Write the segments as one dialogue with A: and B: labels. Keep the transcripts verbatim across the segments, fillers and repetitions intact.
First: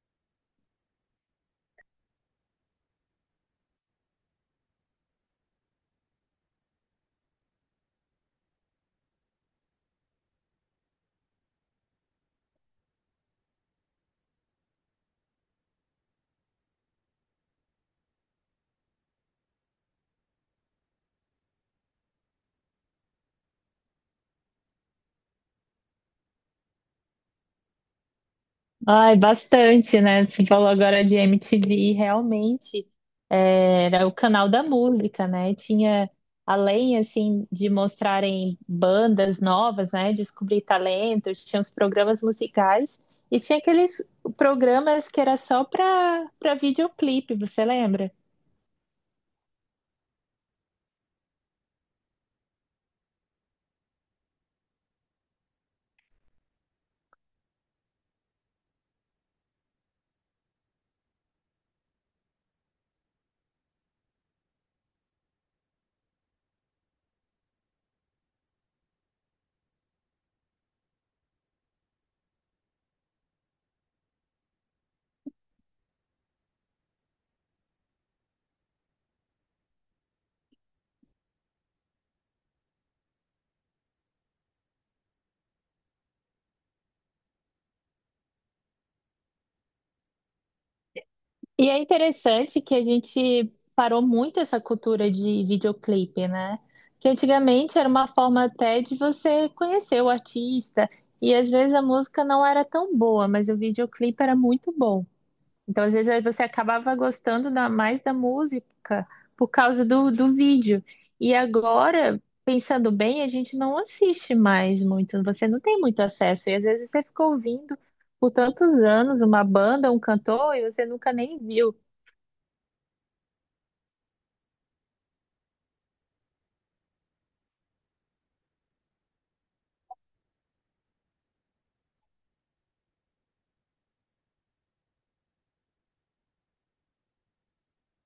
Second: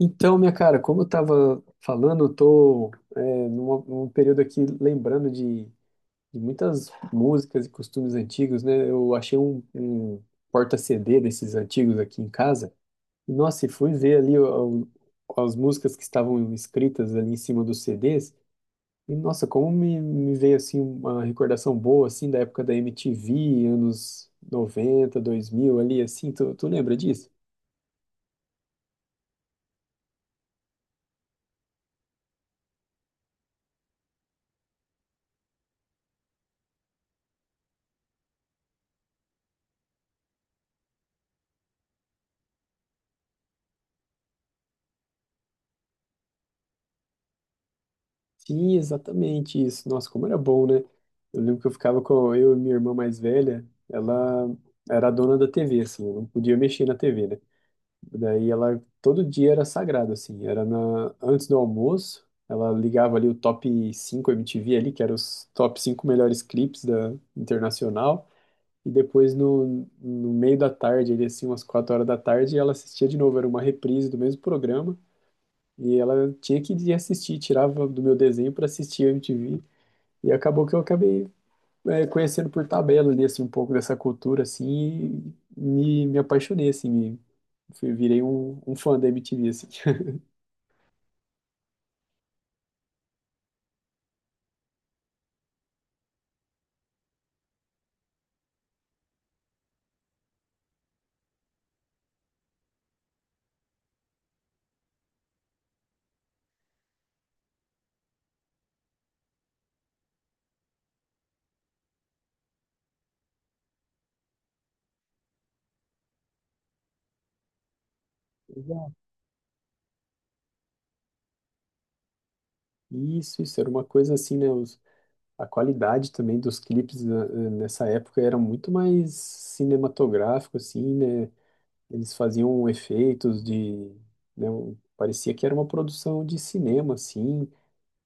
A: Então, minha cara, como eu estava falando, eu tô é, numa- num período aqui lembrando de, de muitas músicas e costumes antigos, né? Eu achei um, um porta-C D desses antigos aqui em casa. E, nossa, e fui ver ali o- o- as músicas que estavam escritas ali em cima dos C Ds. E, nossa, como me, me veio, assim, uma recordação boa, assim, da época da M T V, anos noventa, dois mil, ali, assim. Tu, tu lembra disso?
B: Ai, bastante, né? Você falou agora de M T V, realmente é, era o canal da música, né? Tinha, além, assim, de mostrarem bandas novas, né? Descobrir talentos, tinha os programas musicais e tinha aqueles programas que era só para para videoclipe, você lembra?
A: Sim, exatamente isso. Nossa, como era bom, né? Eu lembro que eu ficava com eu e minha irmã mais velha, ela era a dona da T V, assim, eu não podia mexer na T V, né? Daí ela, todo dia era sagrado, assim, era na, antes do almoço, ela ligava ali o top cinco M T V ali, que eram os top cinco melhores clipes da Internacional, e depois no, no meio da tarde, ali assim, umas quatro horas da tarde, ela assistia de novo, era uma reprise do mesmo programa, e ela tinha que ir assistir, tirava do meu desenho para assistir a M T V. E acabou que eu acabei, é, conhecendo por tabela ali, assim, um pouco dessa cultura, assim, e me, me apaixonei, assim, me, fui- virei um, um fã da M T V, assim.
B: E é interessante que a gente parou muito essa cultura de videoclipe, né? Que antigamente era uma forma até de você conhecer o artista, e às vezes a música não era tão boa, mas o videoclipe era muito bom. Então, às vezes, aí você acabava gostando da- mais da música por causa do, do vídeo. E agora, pensando bem, a gente não assiste mais muito, você não tem muito acesso, e às vezes você ficou ouvindo por tantos
A: Exato.
B: anos uma banda, um cantor, e você nunca nem viu.
A: Isso, isso, era uma coisa assim, né? os- a qualidade também dos clipes, né, nessa época era muito mais cinematográfico, assim, né? Eles faziam efeitos de, né, um- parecia que era uma produção de cinema, assim,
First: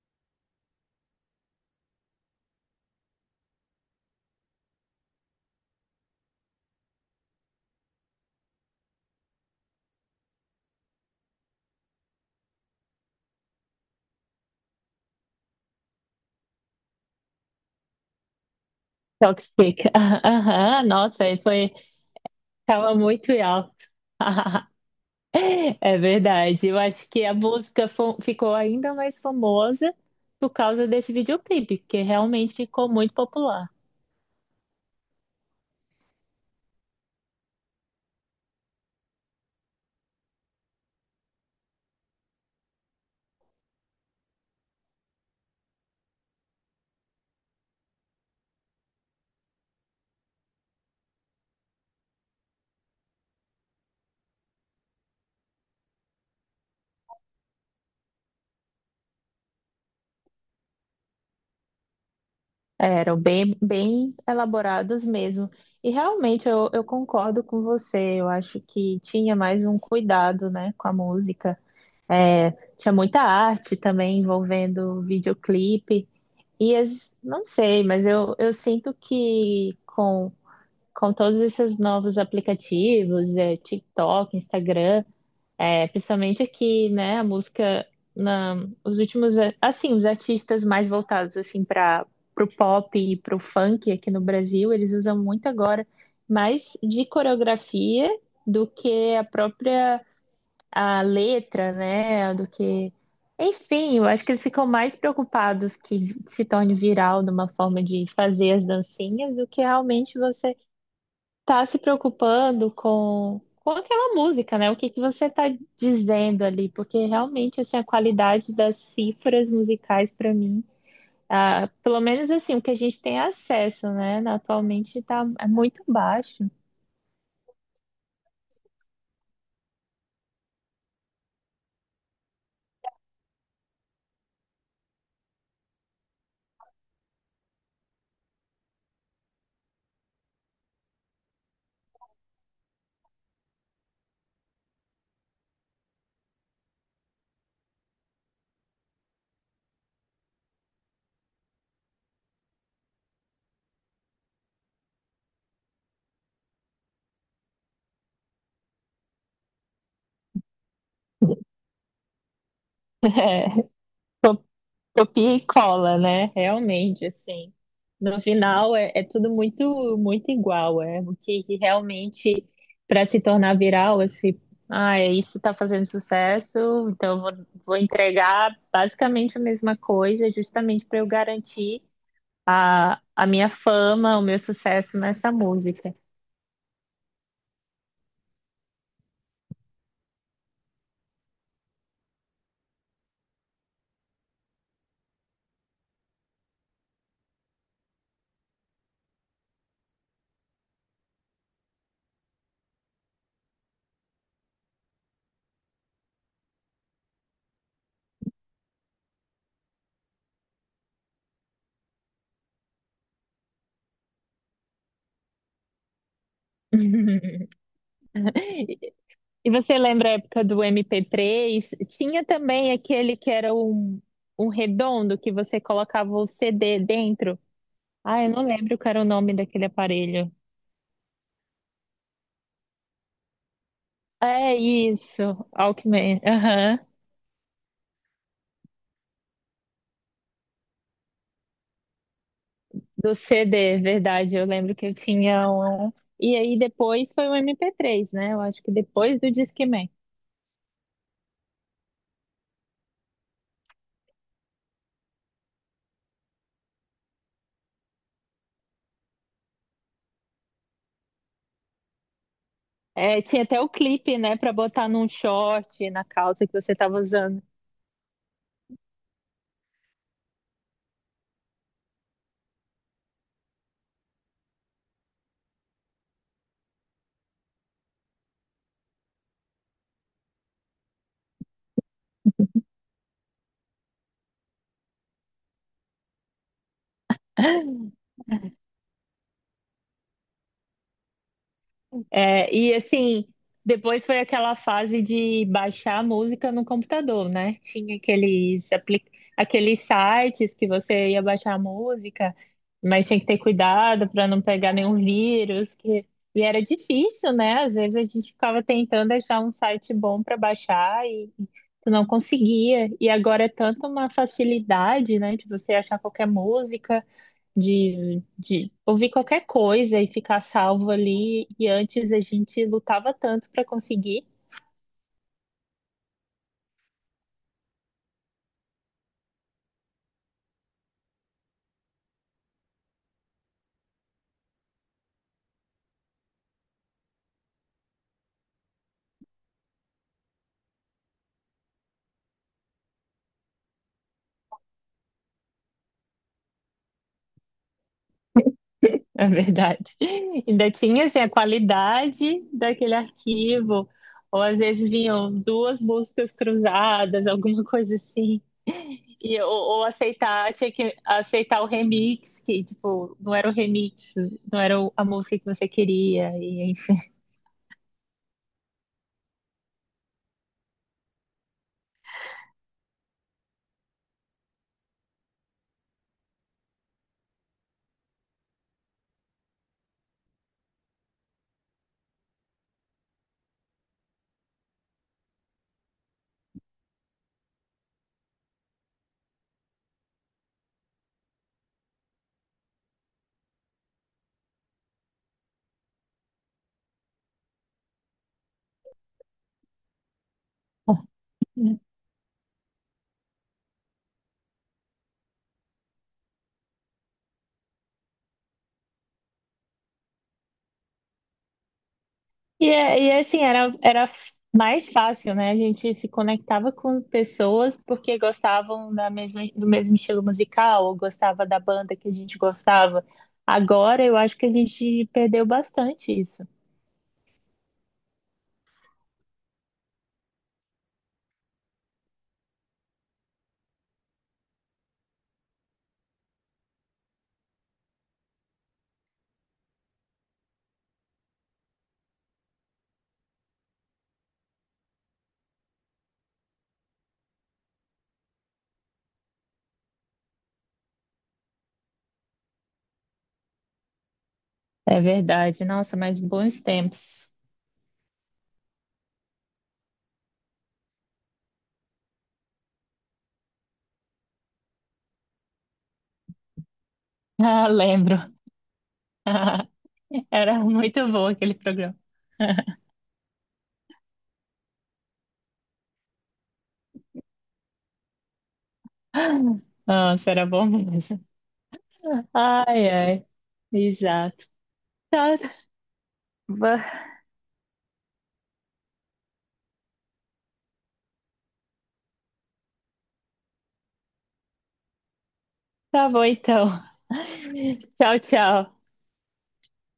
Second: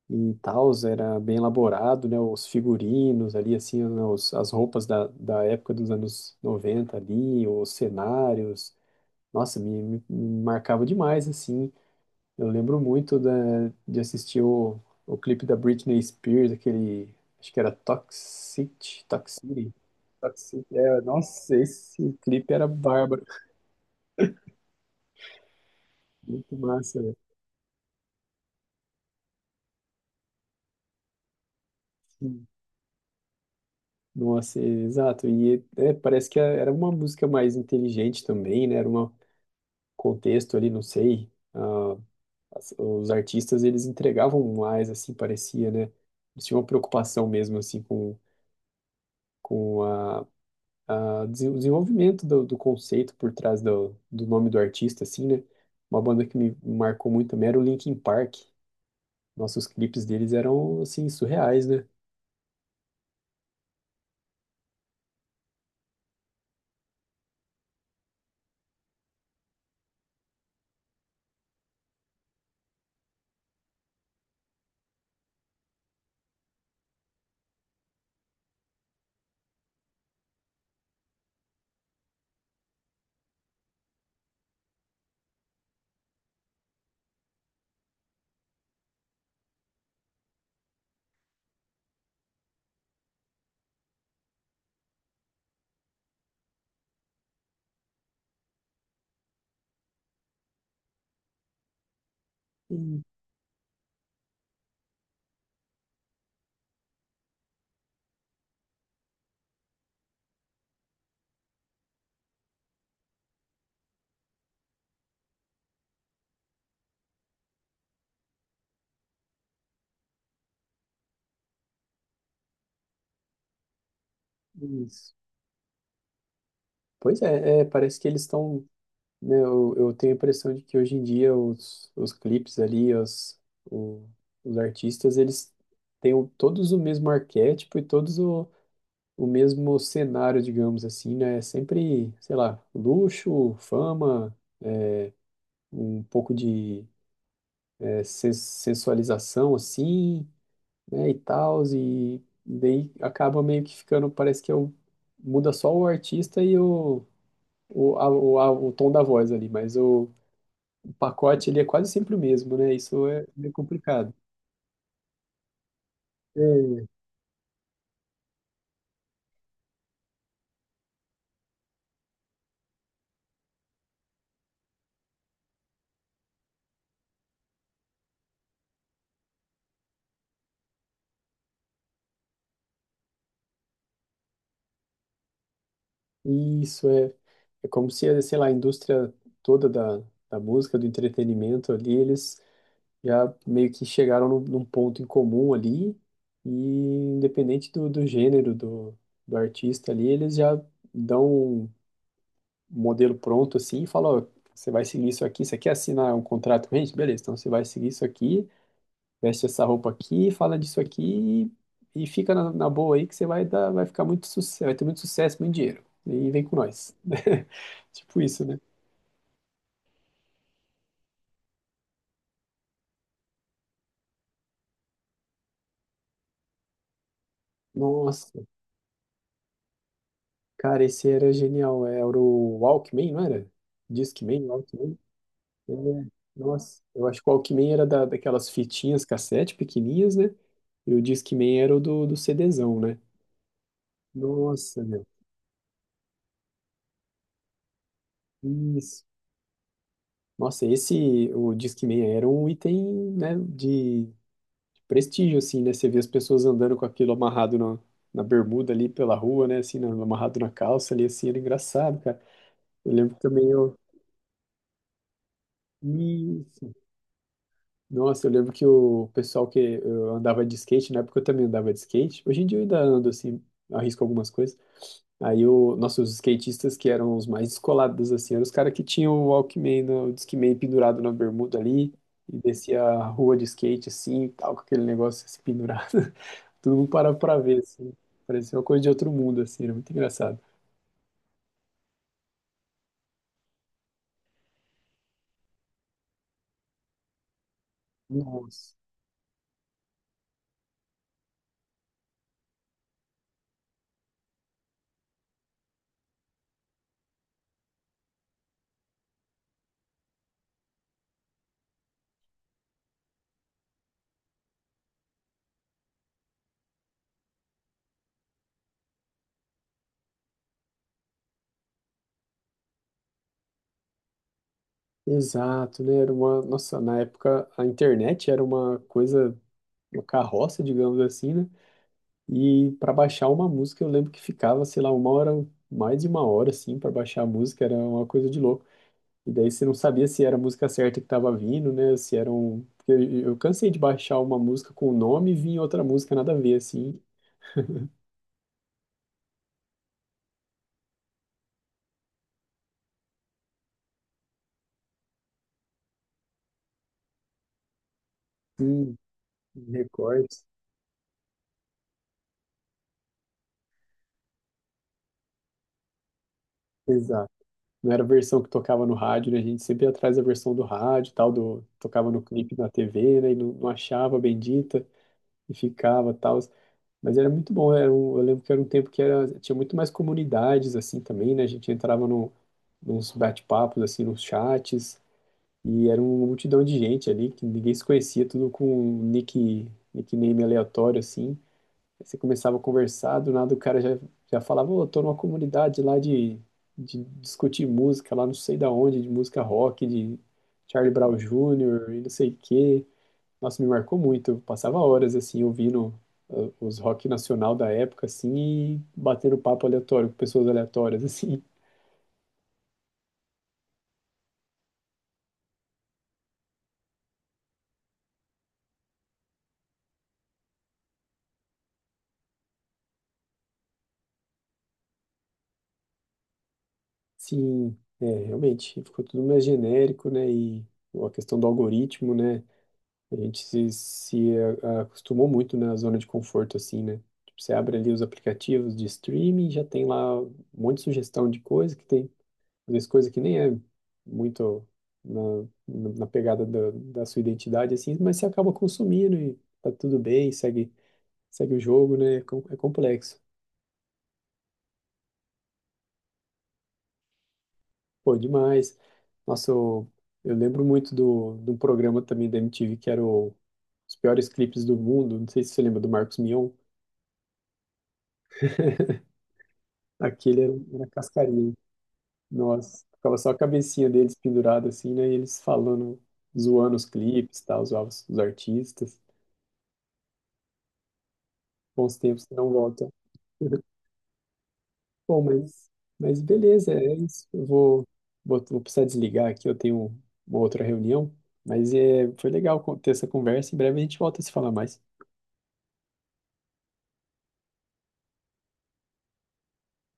A: e tal, era bem elaborado, né? Os figurinos ali, assim, né, os, as roupas da, da época dos anos noventa ali, os cenários, nossa, me, me- me marcava demais, assim. Eu lembro muito da, de assistir o, o clipe da Britney Spears, aquele, acho que era Toxic, Toxicity,
B: Toxic.
A: Toxic,
B: Aham,
A: é,
B: nossa, aí
A: nossa,
B: foi,
A: esse clipe era
B: tava
A: bárbaro,
B: muito em alta. É
A: muito
B: verdade. Eu
A: massa,
B: acho
A: velho.
B: que a música fo- ficou ainda mais famosa por causa desse videoclipe, que realmente ficou muito popular.
A: Nossa, exato. E é, parece que era uma música mais inteligente também, né? Era uma, contexto ali, não sei, ah, as- os artistas, eles entregavam mais, assim, parecia, né? Eles tinham uma preocupação mesmo, assim, com, com a, a desen- o desenvolvimento do, do conceito por trás do, do nome do artista, assim, né? Uma banda que me marcou muito também era o Linkin Park. Nossos clipes deles eram, assim, surreais, né?
B: Eram bem, bem elaborados mesmo. E realmente eu, eu concordo com você. Eu acho que tinha mais um cuidado, né, com a música. É, tinha muita arte também envolvendo o videoclipe. E as, não sei, mas eu, eu sinto que com, com todos esses novos aplicativos, é, TikTok, Instagram, é, principalmente aqui, né, a música, na, os últimos, a- assim, os artistas mais voltados, assim, para o pop e para o funk aqui no Brasil, eles usam muito agora mais de coreografia do que a própria a letra, né, do que.
A: E-
B: Enfim, eu acho que eles ficam mais preocupados que se torne viral numa forma de fazer as dancinhas do que realmente você tá se preocupando com, com aquela música, né? O que que você tá dizendo ali? Porque realmente assim, a qualidade das cifras musicais para mim, ah, pelo menos assim, o que a gente tem acesso, né, atualmente
A: e-
B: tá muito baixo.
A: Pois é, é, parece que eles estão. Eu, eu tenho a impressão de que hoje em dia os, os clipes ali, os, o- os artistas, eles têm o- todos o mesmo arquétipo e todos o, o mesmo cenário, digamos assim, né? É sempre, sei lá, luxo, fama, um pouco de é, sen- sensualização, assim, né? E tal, e daí acaba meio que ficando, parece que é o, muda só o artista e o, o, a- o, a- o tom da voz ali, mas o o pacote, ele é quase sempre o mesmo, né? Isso é meio complicado.
B: Copia e cola, né?
A: É,
B: Realmente, assim. No final é, é tudo muito muito igual, é o que, que realmente para se tornar viral, assim, ah, é isso está fazendo sucesso, então eu vou, vou entregar basicamente a mesma coisa, justamente para eu garantir a, a minha fama, o meu sucesso nessa música.
A: Isso é, é como se, sei lá, a indústria toda da, da música, do entretenimento ali, eles já meio que chegaram num, num ponto em comum ali, e independente do, do gênero do, do artista ali, eles já dão um modelo pronto assim e falam, ó, você vai seguir isso aqui, você quer assinar um contrato com a gente? Beleza, então você vai seguir isso aqui, veste essa roupa aqui, fala disso aqui e, e fica na, na boa aí que você vai dar, vai ficar muito sucesso, vai ter muito sucesso, muito dinheiro. E vem com nós. Tipo isso, né?
B: E você lembra a época do M P três? Tinha também aquele que era um, um redondo que você colocava o C D dentro. Ah, eu
A: Nossa,
B: não lembro qual era o nome daquele aparelho.
A: cara, esse era genial. Era o Walkman, não era? Discman,
B: É
A: Walkman.
B: isso,
A: É,
B: Walkman. Aham.
A: nossa, eu acho que o Walkman era da, daquelas fitinhas cassete pequenininhas, né? E o Discman era o do, do CDzão, né?
B: Do C D, verdade. Eu lembro
A: Nossa,
B: que eu
A: meu.
B: tinha um. E aí depois foi o M P três, né? Eu acho que
A: Isso.
B: depois do Discman.
A: Nossa, esse, o Discman era um item, né, de prestígio, assim, né? Você vê as pessoas andando com aquilo amarrado na na bermuda ali pela rua, né? Assim, na- amarrado na calça ali, assim, era engraçado, cara. Eu lembro
B: É,
A: que
B: tinha
A: também
B: até o
A: eu.
B: clipe, né, pra botar num short, na calça que
A: Isso.
B: você tava usando.
A: Nossa, eu lembro que o pessoal que eu andava de skate, na época eu também andava de skate. Hoje em dia eu ainda ando, assim, arrisco algumas coisas. Aí o, nossa, os skatistas que eram os mais descolados, assim, eram os caras que tinham o Walkman, né, o Discman pendurado na bermuda ali, e descia a rua de skate, assim, e tal, com aquele negócio assim, pendurado. Todo mundo parava pra ver, assim. Parecia uma coisa de outro mundo, assim, era muito engraçado.
B: É, e assim, depois foi aquela fase de baixar a música no computador, né? Tinha aqueles,
A: Nossa.
B: apli- aqueles sites que você ia baixar a música, mas tinha que ter cuidado para não pegar nenhum vírus. Que... E era difícil, né? Às vezes a gente ficava tentando achar um site bom para baixar e tu não conseguia. E agora é tanta uma facilidade, né, de você achar qualquer música de, de ouvir qualquer coisa e ficar salvo ali. E antes a gente lutava tanto para conseguir,
A: Exato, né? Era uma. Nossa, na época a internet era uma coisa, uma carroça, digamos assim, né? E para baixar uma música, eu lembro que ficava, sei lá, uma hora, mais de uma hora, assim, para baixar a música, era uma coisa de louco. E daí você não sabia se era a música certa que tava vindo, né? Se era um. Porque Eu eu cansei de baixar uma música com o nome e vinha outra música nada a ver, assim.
B: é verdade. Ainda tinha assim, a qualidade daquele arquivo, ou às vezes vinham duas músicas cruzadas, alguma coisa assim.
A: Sim,
B: E, ou, ou
A: recortes.
B: aceitar, tinha que aceitar o remix, que tipo, não era o remix, não era o- a música que você queria, e
A: Exato. Não era a versão que tocava no rádio, né? A gente sempre ia atrás da versão do rádio, e tal, do tocava no clipe na T V, né? E não, não achava a bendita e ficava, tal. Mas era muito bom, era um- eu lembro que era um tempo que era, tinha muito mais comunidades assim também, né? A gente entrava no, nos bate-papos assim, nos chats e era uma multidão de gente ali que ninguém se conhecia, tudo com um nick nickname aleatório assim. Aí você começava a conversar, do nada o cara já, já falava, ô, tô numa comunidade lá de, de discutir música, lá não sei da onde, de música rock, de Charlie
B: enfim.
A: Brown Junior e não sei o quê. Nossa, me marcou muito. Eu passava horas, assim, ouvindo uh, os rock nacional da época, assim, e batendo papo aleatório com pessoas aleatórias, assim.
B: E, é- e é assim, era, era mais fácil, né? A gente se conectava com pessoas porque gostavam da mesma, do mesmo estilo musical ou gostava da banda que a gente gostava. Agora eu acho que a gente perdeu bastante isso.
A: Sim, é, realmente, ficou tudo mais genérico, né, e a questão do algoritmo, né. A gente se, se a- acostumou muito, né, na zona de conforto, assim, né? Tipo, você abre ali os aplicativos de streaming, já tem lá um monte de sugestão de coisa que tem, às vezes coisa que nem é muito na, na na pegada da, da sua identidade, assim, mas você acaba consumindo e tá tudo bem, segue, segue o jogo, né? É com- é complexo.
B: É verdade. Nossa, mas bons tempos.
A: Pô, demais. Nossa, eu, eu lembro muito do, do programa também da M T V que era o, os piores clipes do mundo. Não sei se você lembra do Marcos Mion.
B: Ah, lembro.
A: Aquele era,
B: Era
A: era
B: muito bom
A: cascarinha.
B: aquele programa.
A: Nossa, ficava só a cabecinha deles pendurada assim, né? E eles falando, zoando os clipes, tal, zoavam os os artistas.
B: Nossa, era bom mesmo.
A: Bons tempos que não
B: Ai,
A: voltam.
B: ai. Exato.
A: Bom, mas, mas beleza, é
B: Va-
A: isso. Eu vou, vou, vou precisar desligar aqui, eu tenho uma outra reunião. Mas é, foi legal con- ter essa conversa. Em breve a gente volta a se falar mais.
B: Tá bom então. Tchau, tchau.